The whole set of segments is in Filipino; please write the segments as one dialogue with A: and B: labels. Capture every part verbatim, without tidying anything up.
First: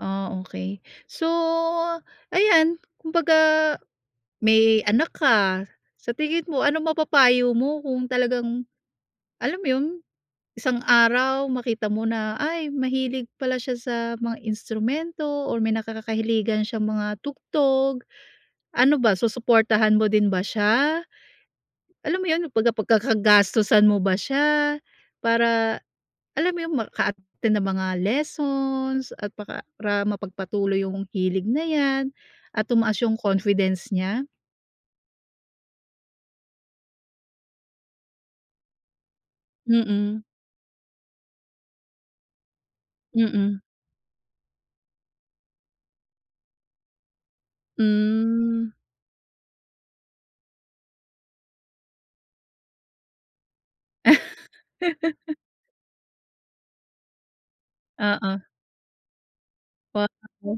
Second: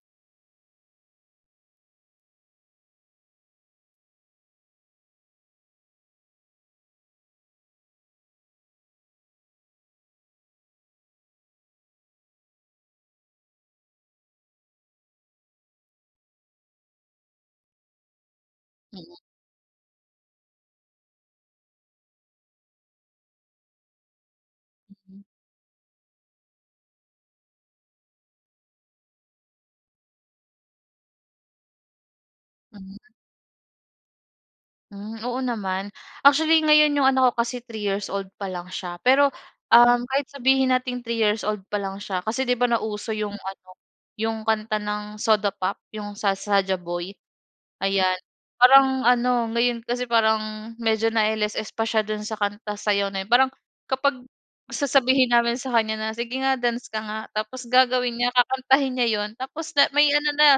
A: Oh, okey. So, ayan, kumbaga may anak ka. Sa tingin mo, ano mapapayo mo kung talagang alam mo yun, isang araw makita mo na, "Ay, mahilig pala siya sa mga instrumento or may nakakakahiligan siyang mga tugtog." Ano ba,
B: Mm.
A: susuportahan mo din ba siya? Alam mo yun, pagka pag-kakagastusan mo ba siya,
B: Mm.
A: para alam mo yung maka-attend ng mga lessons at paka para mapagpatuloy yung hilig na 'yan at tumaas
B: Mm.
A: yung confidence niya?
B: Hmm, oo naman, actually ngayon yung anak ko kasi three years old pa lang siya. Pero uhm,
A: Mm.
B: kahit sabihin nating three years old pa lang siya, kasi 'di ba, nauso yung
A: Mm.
B: ano, yung kanta ng Soda Pop yung sa Saja Boy. Ayan,
A: Hmm.
B: parang ano, ngayon kasi parang, medyo na LSS pa siya dun sa kanta sayaw na yun. Parang kapag sasabihin namin sa kanya na sige nga dance ka nga, tapos gagawin niya
A: Oo.
B: kakantahin niya yun. Tapos na
A: Wow.
B: may ano na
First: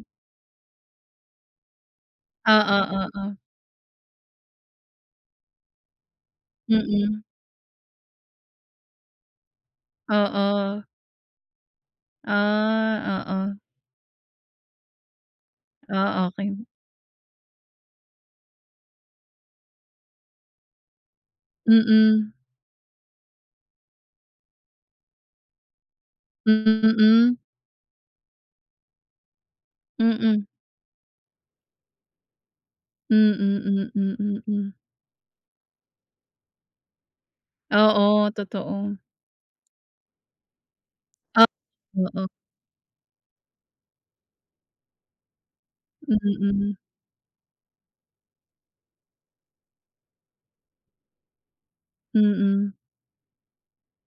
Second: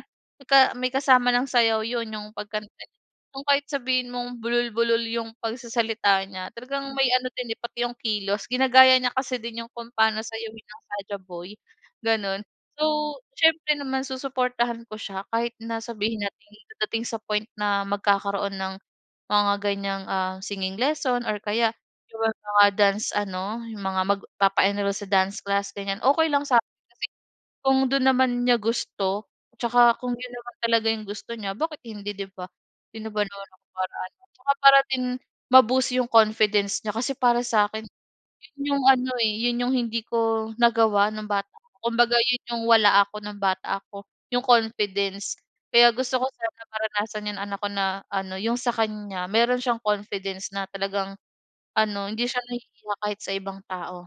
B: may ka may kasama ng sayaw yun yung pagkanta
A: Oo,
B: niya
A: oo.
B: yung kahit sabihin mong bulol-bulol yung pagsasalita niya, talagang may
A: Mm.
B: ano din eh, pati yung kilos ginagaya niya kasi din yung kung pano sayawin ng
A: Oo.
B: Saja Boy, ganon. So,
A: Ah, oo.
B: siyempre naman susuportahan ko siya kahit na sabihin
A: Oh,
B: natin
A: okey.
B: dadating sa point na magkakaroon ng, mga ganyang ah, singing lesson or kaya yung
A: Mm.
B: mga dance ano, yung mga magpapa-enroll sa dance class ganyan. Okey lang sa'kin
A: Mm,
B: kasi
A: mm
B: kung dun naman niya gusto, 'tsaka kung yun
A: Mm.
B: naman talaga yung gusto niya bakit hindi di ba? Sino ba
A: Mm,
B: naman ako para ano,
A: mm,
B: 'tsaka
A: mm.
B: para din ma-boost yung confidence niya. Kasi para sa'kin,
A: Oo,
B: yun yung
A: totoo.
B: ano eh, yun yung hindi ko nagawa nung
A: Ah,
B: bata. Kumbaga
A: oo.
B: yun yung wala ako nung bata ako, yung confidence. Kaya gusto ko sana
A: Mm.
B: maranasan, yung anak ko na ano yung sa kanya meron siyang confidence na talagang ano, hindi siya
A: Mm.
B: nahihiya kahit sa ibang tao